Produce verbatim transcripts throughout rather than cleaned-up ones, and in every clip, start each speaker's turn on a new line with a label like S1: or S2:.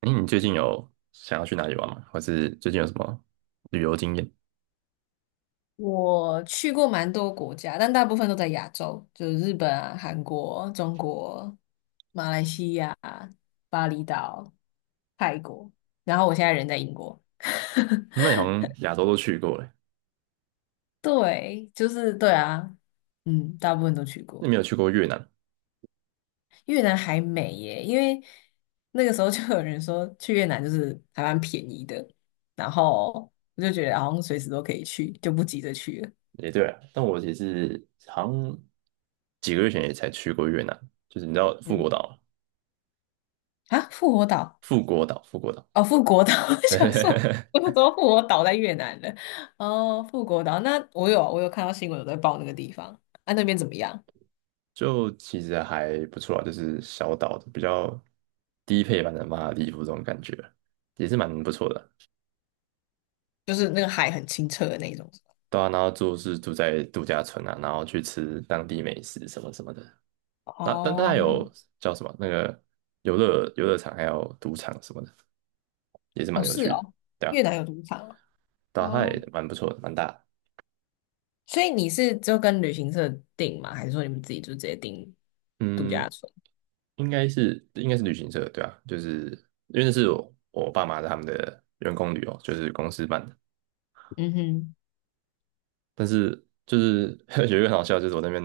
S1: 哎，你最近有想要去哪里玩吗？或是最近有什么旅游经验？
S2: 我去过蛮多国家，但大部分都在亚洲，就是日本啊、韩国、中国、马来西亚、巴厘岛、泰国，然后我现在人在英国。
S1: 那你好像亚洲都去过了，
S2: 对，就是对啊，嗯，大部分都去
S1: 那
S2: 过。
S1: 没有去过越南。
S2: 越南还美耶，因为那个时候就有人说去越南就是还蛮便宜的，然后我就觉得好像随时都可以去，就不急着去了。
S1: 也对啊，但我也是好像几个月前也才去过越南，就是你知道富国
S2: 嗯，
S1: 岛吗？
S2: 啊，复活岛。
S1: 富国岛，富国岛，
S2: 哦，富国岛，我想说，我想 说富国岛在越南了。哦，富国岛，那我有我有看到新闻有在报那个地方，啊，那边怎么样？
S1: 就其实还不错啊，就是小岛的比较低配版的马尔代夫这种感觉，也是蛮不错的。
S2: 就是那个海很清澈的那种。
S1: 对啊，然后住是住在度假村啊，然后去吃当地美食什么什么的。那但大还
S2: 哦，
S1: 有叫什么那个游乐游乐场，还有赌场什么的，也是
S2: 哦，
S1: 蛮有
S2: 是
S1: 趣的。
S2: 哦，
S1: 对啊，
S2: 越南有赌场
S1: 对
S2: 哦。
S1: 啊，它
S2: 哦，
S1: 也蛮不错的，蛮大的。
S2: 所以你是就跟旅行社订吗？还是说你们自己就直接订度
S1: 嗯，
S2: 假村？
S1: 应该是应该是旅行社，对啊，就是因为那是我我爸妈他们的员工旅游，就是公司办的。
S2: 嗯哼，
S1: 但是就是 有一个很好笑，就是我那边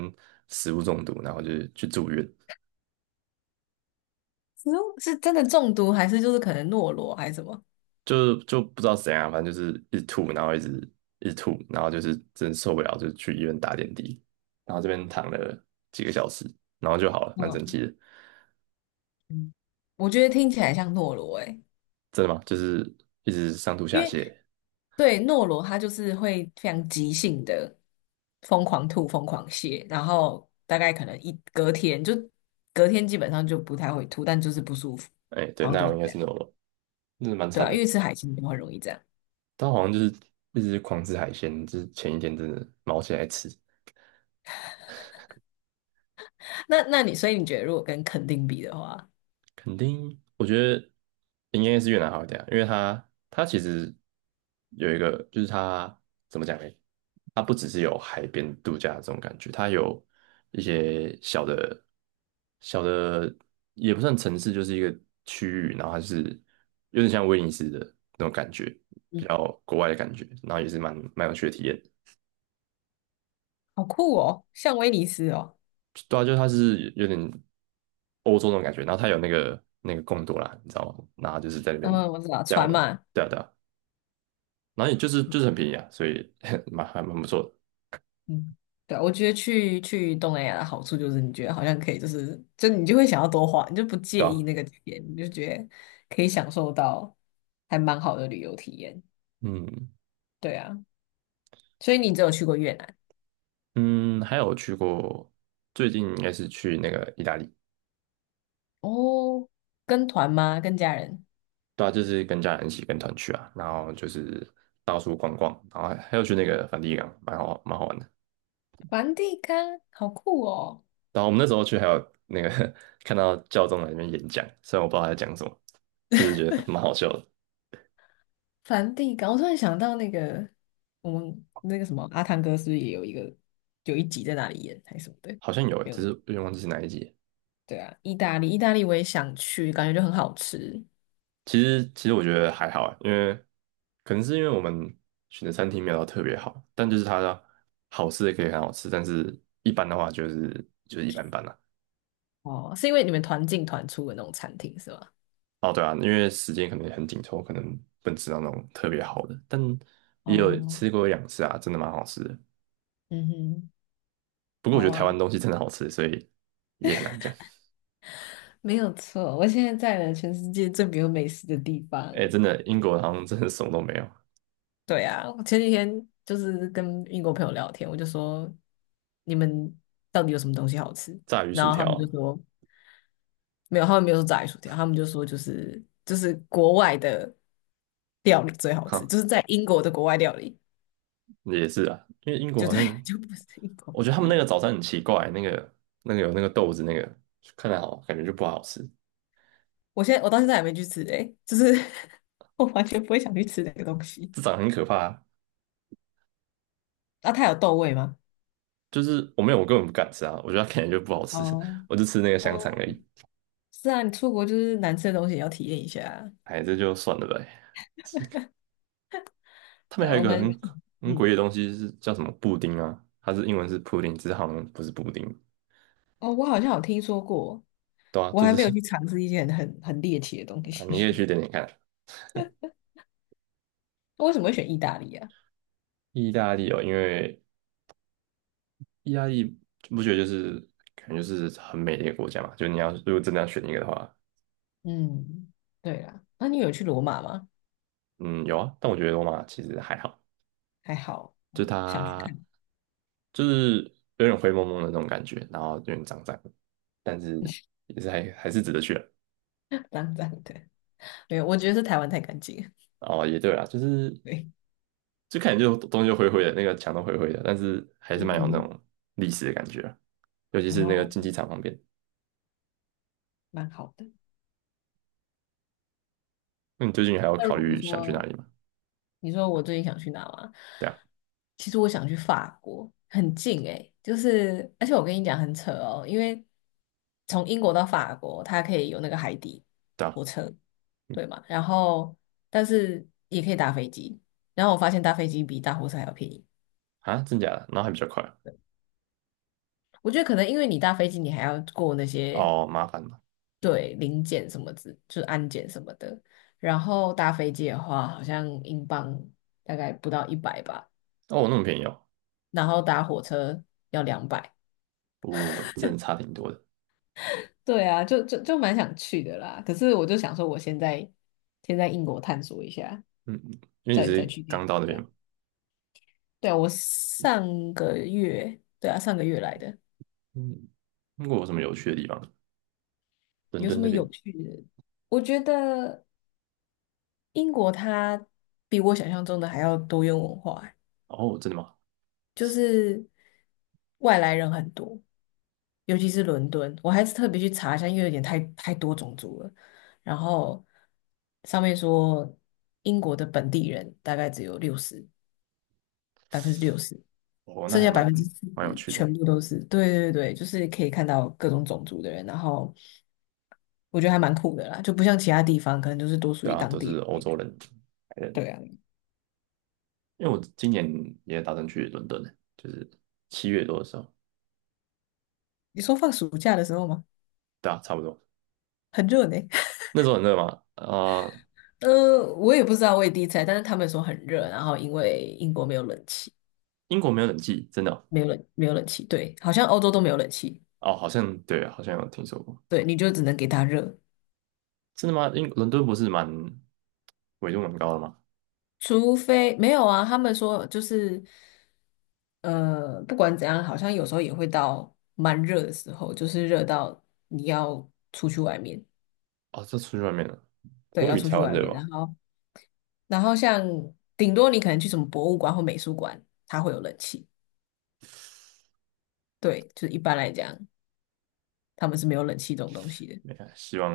S1: 食物中毒，然后就是去住院。
S2: 是哦，是真的中毒，还是就是可能懦罗还是什么？
S1: 就就不知道怎样，反正就是一直吐，然后一直一直吐，然后就是真受不了，就去医院打点滴，然后这边躺了几个小时，然后就好了，蛮神
S2: 嗯
S1: 奇的。
S2: 嗯，我觉得听起来像懦罗诶、
S1: 真的吗？就是一直上吐
S2: 因
S1: 下
S2: 为
S1: 泻，
S2: 对，诺罗他就是会非常即性的疯狂吐、疯狂泻，然后大概可能一隔天就隔天基本上就不太会吐，但就是不舒服，
S1: 哎，对，
S2: 好像
S1: 那
S2: 都
S1: 我
S2: 是
S1: 应该
S2: 这
S1: 是
S2: 样。
S1: no 了，真的蛮
S2: 对
S1: 惨
S2: 啊，因
S1: 的。
S2: 为吃海鲜就很容易这样。
S1: 他好像就是一直狂吃海鲜，就是前一天真的毛起来吃，
S2: 那那你所以你觉得如果跟垦丁比的话，
S1: 肯定，我觉得应该是越南好一点啊，因为它它其实有一个，就是它怎么讲呢？它不只是有海边度假这种感觉，它有一些小的小的也不算城市，就是一个区域，然后它就是有点像威尼斯的那种感觉，比
S2: 嗯，
S1: 较国外的感觉，然后也是蛮蛮有趣的体验。
S2: 好酷哦，像威尼斯哦，
S1: 对啊，就是它是有点欧洲那种感觉，然后它有那个那个贡多啦，你知道吗？然后就是在那边
S2: 嗯，我知道
S1: 载我
S2: 船
S1: 们，
S2: 嘛，
S1: 对啊对啊，然后也就是就是很便宜啊，所以 蛮还蛮不错的，
S2: 嗯，对啊，我觉得去去东南亚的好处就是，你觉得好像可以，就是就你就会想要多花，你就不
S1: 对
S2: 介意
S1: 啊，
S2: 那个钱，你就觉得可以享受到还蛮好的旅游体验。
S1: 嗯
S2: 对啊，所以你只有去过越南
S1: 嗯，还有去过，最近应该是去那个意大利，
S2: 哦？跟团吗？跟家人？
S1: 对啊，就是跟家人一起跟团去啊，然后就是到处逛逛，然后还还有去那个梵蒂冈，蛮好蛮好玩的。
S2: 梵蒂冈，好酷哦！
S1: 然后我们那时候去还有那个 看到教宗在那边演讲，虽然我不知道他在讲什么，但是觉得蛮好笑的。
S2: 梵蒂冈，我突然想到那个我们那个什么阿汤哥是不是也有一个有一集在那里演还是什么的？
S1: 好像有欸，
S2: 没
S1: 只是
S2: 有，
S1: 有点忘记是哪一集。
S2: 对啊，意大利，意大利我也想去，感觉就很好吃。
S1: 其实其实我觉得还好欸，因为可能是因为我们选的餐厅没有到特别好，但就是它的好吃的可以很好吃，但是一般的话就是就是一般般啦。
S2: 哦，是因为你们团进团出的那种餐厅是吗？
S1: 哦，对啊，因为时间可能也很紧凑，可能不能吃到那种特别好的，但也有
S2: 哦，
S1: 吃过一两次啊，真的蛮好吃的。
S2: 嗯哼，
S1: 不过我
S2: 好
S1: 觉得台
S2: 啊，
S1: 湾东西真的好吃，所以也很难讲。
S2: 没有错。我现在在了全世界最没有美食的地方。
S1: 哎，真的，英国好像真的什么都没有，
S2: 对啊，我前几天就是跟英国朋友聊天，我就说你们到底有什么东西好吃？
S1: 炸鱼
S2: 然
S1: 薯
S2: 后他
S1: 条
S2: 们
S1: 啊，
S2: 就说 没有，他们没有说炸鱼薯条，他们就说就是就是国外的料理最好
S1: 哈，
S2: 吃，就是在英国的国外料理，
S1: 也是啊，因为英国
S2: 就
S1: 好
S2: 对，
S1: 像，
S2: 就不是英国
S1: 我觉
S2: 本
S1: 得他们
S2: 地
S1: 那个
S2: 的。
S1: 早餐很奇怪，那个那个有那个豆子，那个看着好，感觉就不好吃，
S2: 我现在我到现在还没去吃哎，就是 我完全不会想去吃这个东西。
S1: 这长得很可怕。
S2: 那它有豆味吗？
S1: 就是我没有，我根本不敢吃啊，我觉得它看起就不好吃，
S2: 哦，
S1: 我就吃那个香
S2: 哦，
S1: 肠而已。
S2: 是啊，你出国就是难吃的东西也要体验一下啊。
S1: 哎，这就算了呗。是他们
S2: 对
S1: 还
S2: 啊，
S1: 有一
S2: 我
S1: 个很
S2: 们
S1: 很诡异
S2: 嗯，
S1: 的东西是叫什么布丁啊？它是英文是 pudding，只是好像不是布丁，
S2: 哦，我好像有听说过，
S1: 对啊，
S2: 我
S1: 就
S2: 还
S1: 是
S2: 没有去尝试一些很很猎奇的东
S1: 啊，你可以
S2: 西。
S1: 去点点看。
S2: 为什么会选意大利啊？
S1: 意大利哦，因为意大利不觉得就是感觉就是很美的一个国家嘛？就你要如果真的要选一个的话，
S2: 嗯，对啦，那你有去罗马吗？
S1: 嗯，有啊，但我觉得罗马其实还好，
S2: 还好，
S1: 就
S2: 哦想去
S1: 它
S2: 看，
S1: 就是有点灰蒙蒙的那种感觉，然后有点脏脏的，但是也是还还是值得去的。
S2: 浪漫的。没有，我觉得是台湾太干净了。
S1: 哦，也对啊，就是
S2: 对，
S1: 就看起来就东西就灰灰的，那个墙都灰灰的，但是还是
S2: 嗯
S1: 蛮有那
S2: 哼，
S1: 种历史的感觉啊，尤其
S2: 然
S1: 是那个
S2: 后
S1: 竞技场旁边。
S2: 蛮好的。
S1: 那你最近还有
S2: 那
S1: 考
S2: 如果
S1: 虑想去哪
S2: 说
S1: 里吗？
S2: 你说我最近想去哪吗？
S1: 对啊，
S2: 其实我想去法国，很近诶，就是而且我跟你讲很扯哦，因为从英国到法国，它可以有那个海底
S1: 对啊，
S2: 火车，对嘛？然后但是也可以搭飞机，然后我发现搭飞机比搭火车还要便宜。
S1: 啊，真假的？然后还比较快啊。
S2: 我觉得可能因为你搭飞机，你还要过那些
S1: 哦，麻烦嘛。
S2: 对临检什么之，就是安检什么的，然后搭飞机的话，好像英镑大概不到一百吧。
S1: 哦，那么便宜哦，
S2: 然后搭火车要两百。
S1: 我、真的差挺多的。
S2: 对啊，就就就蛮想去的啦。可是我就想说，我现在先在英国探索一下，
S1: 嗯，因为你
S2: 再再
S1: 是
S2: 去别
S1: 刚
S2: 的
S1: 到
S2: 国
S1: 那边
S2: 家。
S1: 嘛。
S2: 对啊，我上个月，对啊，上个月来的，
S1: 嗯，英国有什么有趣的地方？伦
S2: 有
S1: 敦
S2: 什
S1: 那
S2: 么
S1: 边？
S2: 有趣的？我觉得英国它比我想象中的还要多元文化。
S1: 哦，真的吗？
S2: 就是外来人很多，尤其是伦敦，我还是特别去查一下，因为有点太太多种族了。然后上面说英国的本地人大概只有六十，百分之六十，
S1: 哦，那
S2: 剩
S1: 还
S2: 下百
S1: 蛮
S2: 分之四
S1: 蛮有
S2: 十
S1: 趣的。
S2: 全部都是，对，对对，就是可以看到各种种族的人。然后我觉得还蛮酷的啦，就不像其他地方可能就是多属
S1: 对
S2: 于
S1: 啊，
S2: 当
S1: 都是
S2: 地
S1: 欧洲
S2: 人。
S1: 人。白
S2: 对
S1: 人，
S2: 啊，
S1: 因为我今年也打算去伦敦的，就是七月多的时候。
S2: 你说放暑假的时候吗？
S1: 对啊，差不多。
S2: 很热呢。
S1: 那时候很热吗？啊、
S2: 呃，我也不知道，我也第一次来，但是他们说很热，然后因为英国没有冷气，
S1: 英国没有冷气，真的哦。
S2: 没有冷，没有冷气，对，好像欧洲都没有冷气，
S1: 哦，好像对啊，好像有听说过。
S2: 对，你就只能给它热，
S1: 真的吗？英伦敦不是蛮纬度蛮高的吗？
S2: 除非没有啊，他们说就是，呃，不管怎样，好像有时候也会到蛮热的时候，就是热到你要出去外面，
S1: 哦，这出去外面了，不
S2: 对，
S1: 会
S2: 要
S1: 比
S2: 出
S1: 台
S2: 去
S1: 湾
S2: 外
S1: 热
S2: 面，
S1: 吧？
S2: 然后然后像顶多你可能去什么博物馆或美术馆，它会有冷气，对，就是一般来讲，他们是没有冷气这种东西的，
S1: 没看，希望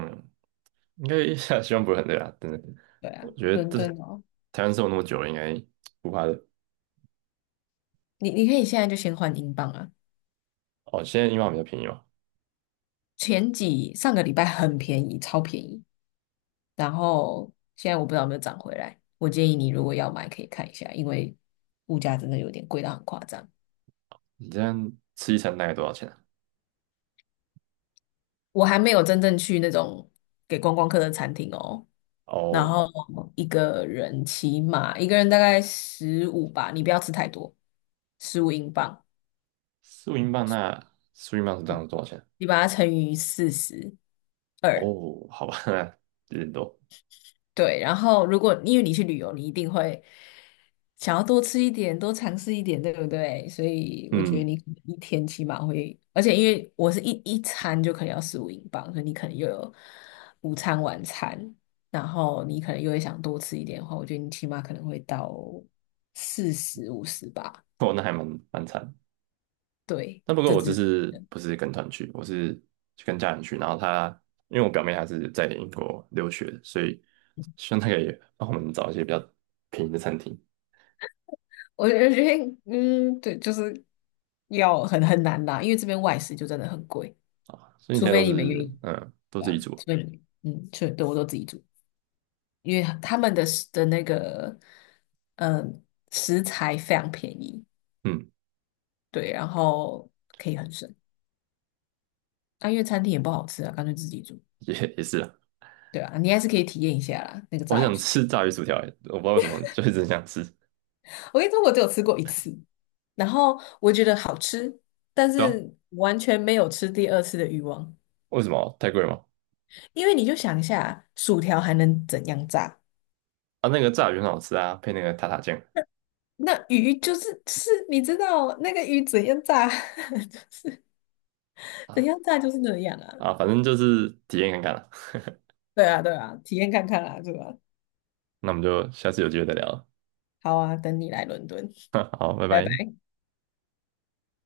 S1: 应该 希望不会很累啊，真的。
S2: 对啊，
S1: 我觉得
S2: 伦敦
S1: 这
S2: 哦。
S1: 台湾生活那么久了，应该不怕累。
S2: 你你可以现在就先换英镑啊。
S1: 哦，现在英镑比较便宜嘛，
S2: 前几上个礼拜很便宜，超便宜，然后现在我不知道有没有涨回来。我建议你如果要买，可以看一下，因为物价真的有点贵到很夸张。
S1: 你这样吃一餐大概多少钱啊？
S2: 我还没有真正去那种给观光客的餐厅哦。然
S1: 哦，
S2: 后一个人起码一个人大概十五吧，你不要吃太多，十五英镑，
S1: 四五英镑，那四五英镑是这样多少钱？
S2: 你把它乘以四十。二。
S1: 哦，好吧，那有点多。
S2: 对，然后如果因为你去旅游，你一定会想要多吃一点，多尝试一点，对不对？所以我觉得
S1: 嗯，
S2: 你可能一天起码会，而且因为我是一一餐就可能要十五英镑，所以你可能又有午餐、晚餐，然后你可能又会想多吃一点的话，我觉得你起码可能会到四十、五十吧。
S1: 哦，那还蛮蛮惨。
S2: 对，
S1: 那不过
S2: 这
S1: 我这
S2: 只
S1: 次不是跟团去，我是去跟家人去。然后他因为我表妹还是在英国留学的，所以希望她可以帮我们找一些比较便宜的餐厅。
S2: 我觉得，嗯，对，就是要很很难啦，因为这边外食就真的很贵。
S1: 所以你现
S2: 除
S1: 在都
S2: 非你们愿
S1: 是
S2: 意，
S1: 嗯，都
S2: 对
S1: 自
S2: 啊，
S1: 己
S2: 除
S1: 煮，
S2: 非你除嗯，是，对，我都自己煮，因为他们的食的那个嗯呃食材非常便宜，
S1: 嗯，
S2: 对，然后可以很省。啊，因为餐厅也不好吃啊，干脆自己煮，
S1: 也也是啊。
S2: 对啊，你还是可以体验一下啦，那个
S1: 我很
S2: 炸鱼
S1: 想
S2: 薯条。
S1: 吃炸鱼薯条欸，我不知道为什么，就是直很想吃。
S2: 我跟你说，我只有吃过一次，然后我觉得好吃，但
S1: 对啊，
S2: 是完全没有吃第二次的欲望，
S1: 为什么？太贵吗？
S2: 因为你就想一下，薯条还能怎样炸？
S1: 啊，那个炸鱼很好吃啊，配那个塔塔酱
S2: 那鱼就是是，你知道那个鱼怎样炸，就是怎
S1: 啊，
S2: 样炸就是那样啊。
S1: 啊，反正就是体验看看了。
S2: 对啊，对啊，体验看看啦，对吧？
S1: 那我们就下次有机会再聊了，
S2: 好啊，等你来伦敦，
S1: 好，拜
S2: 拜拜。
S1: 拜。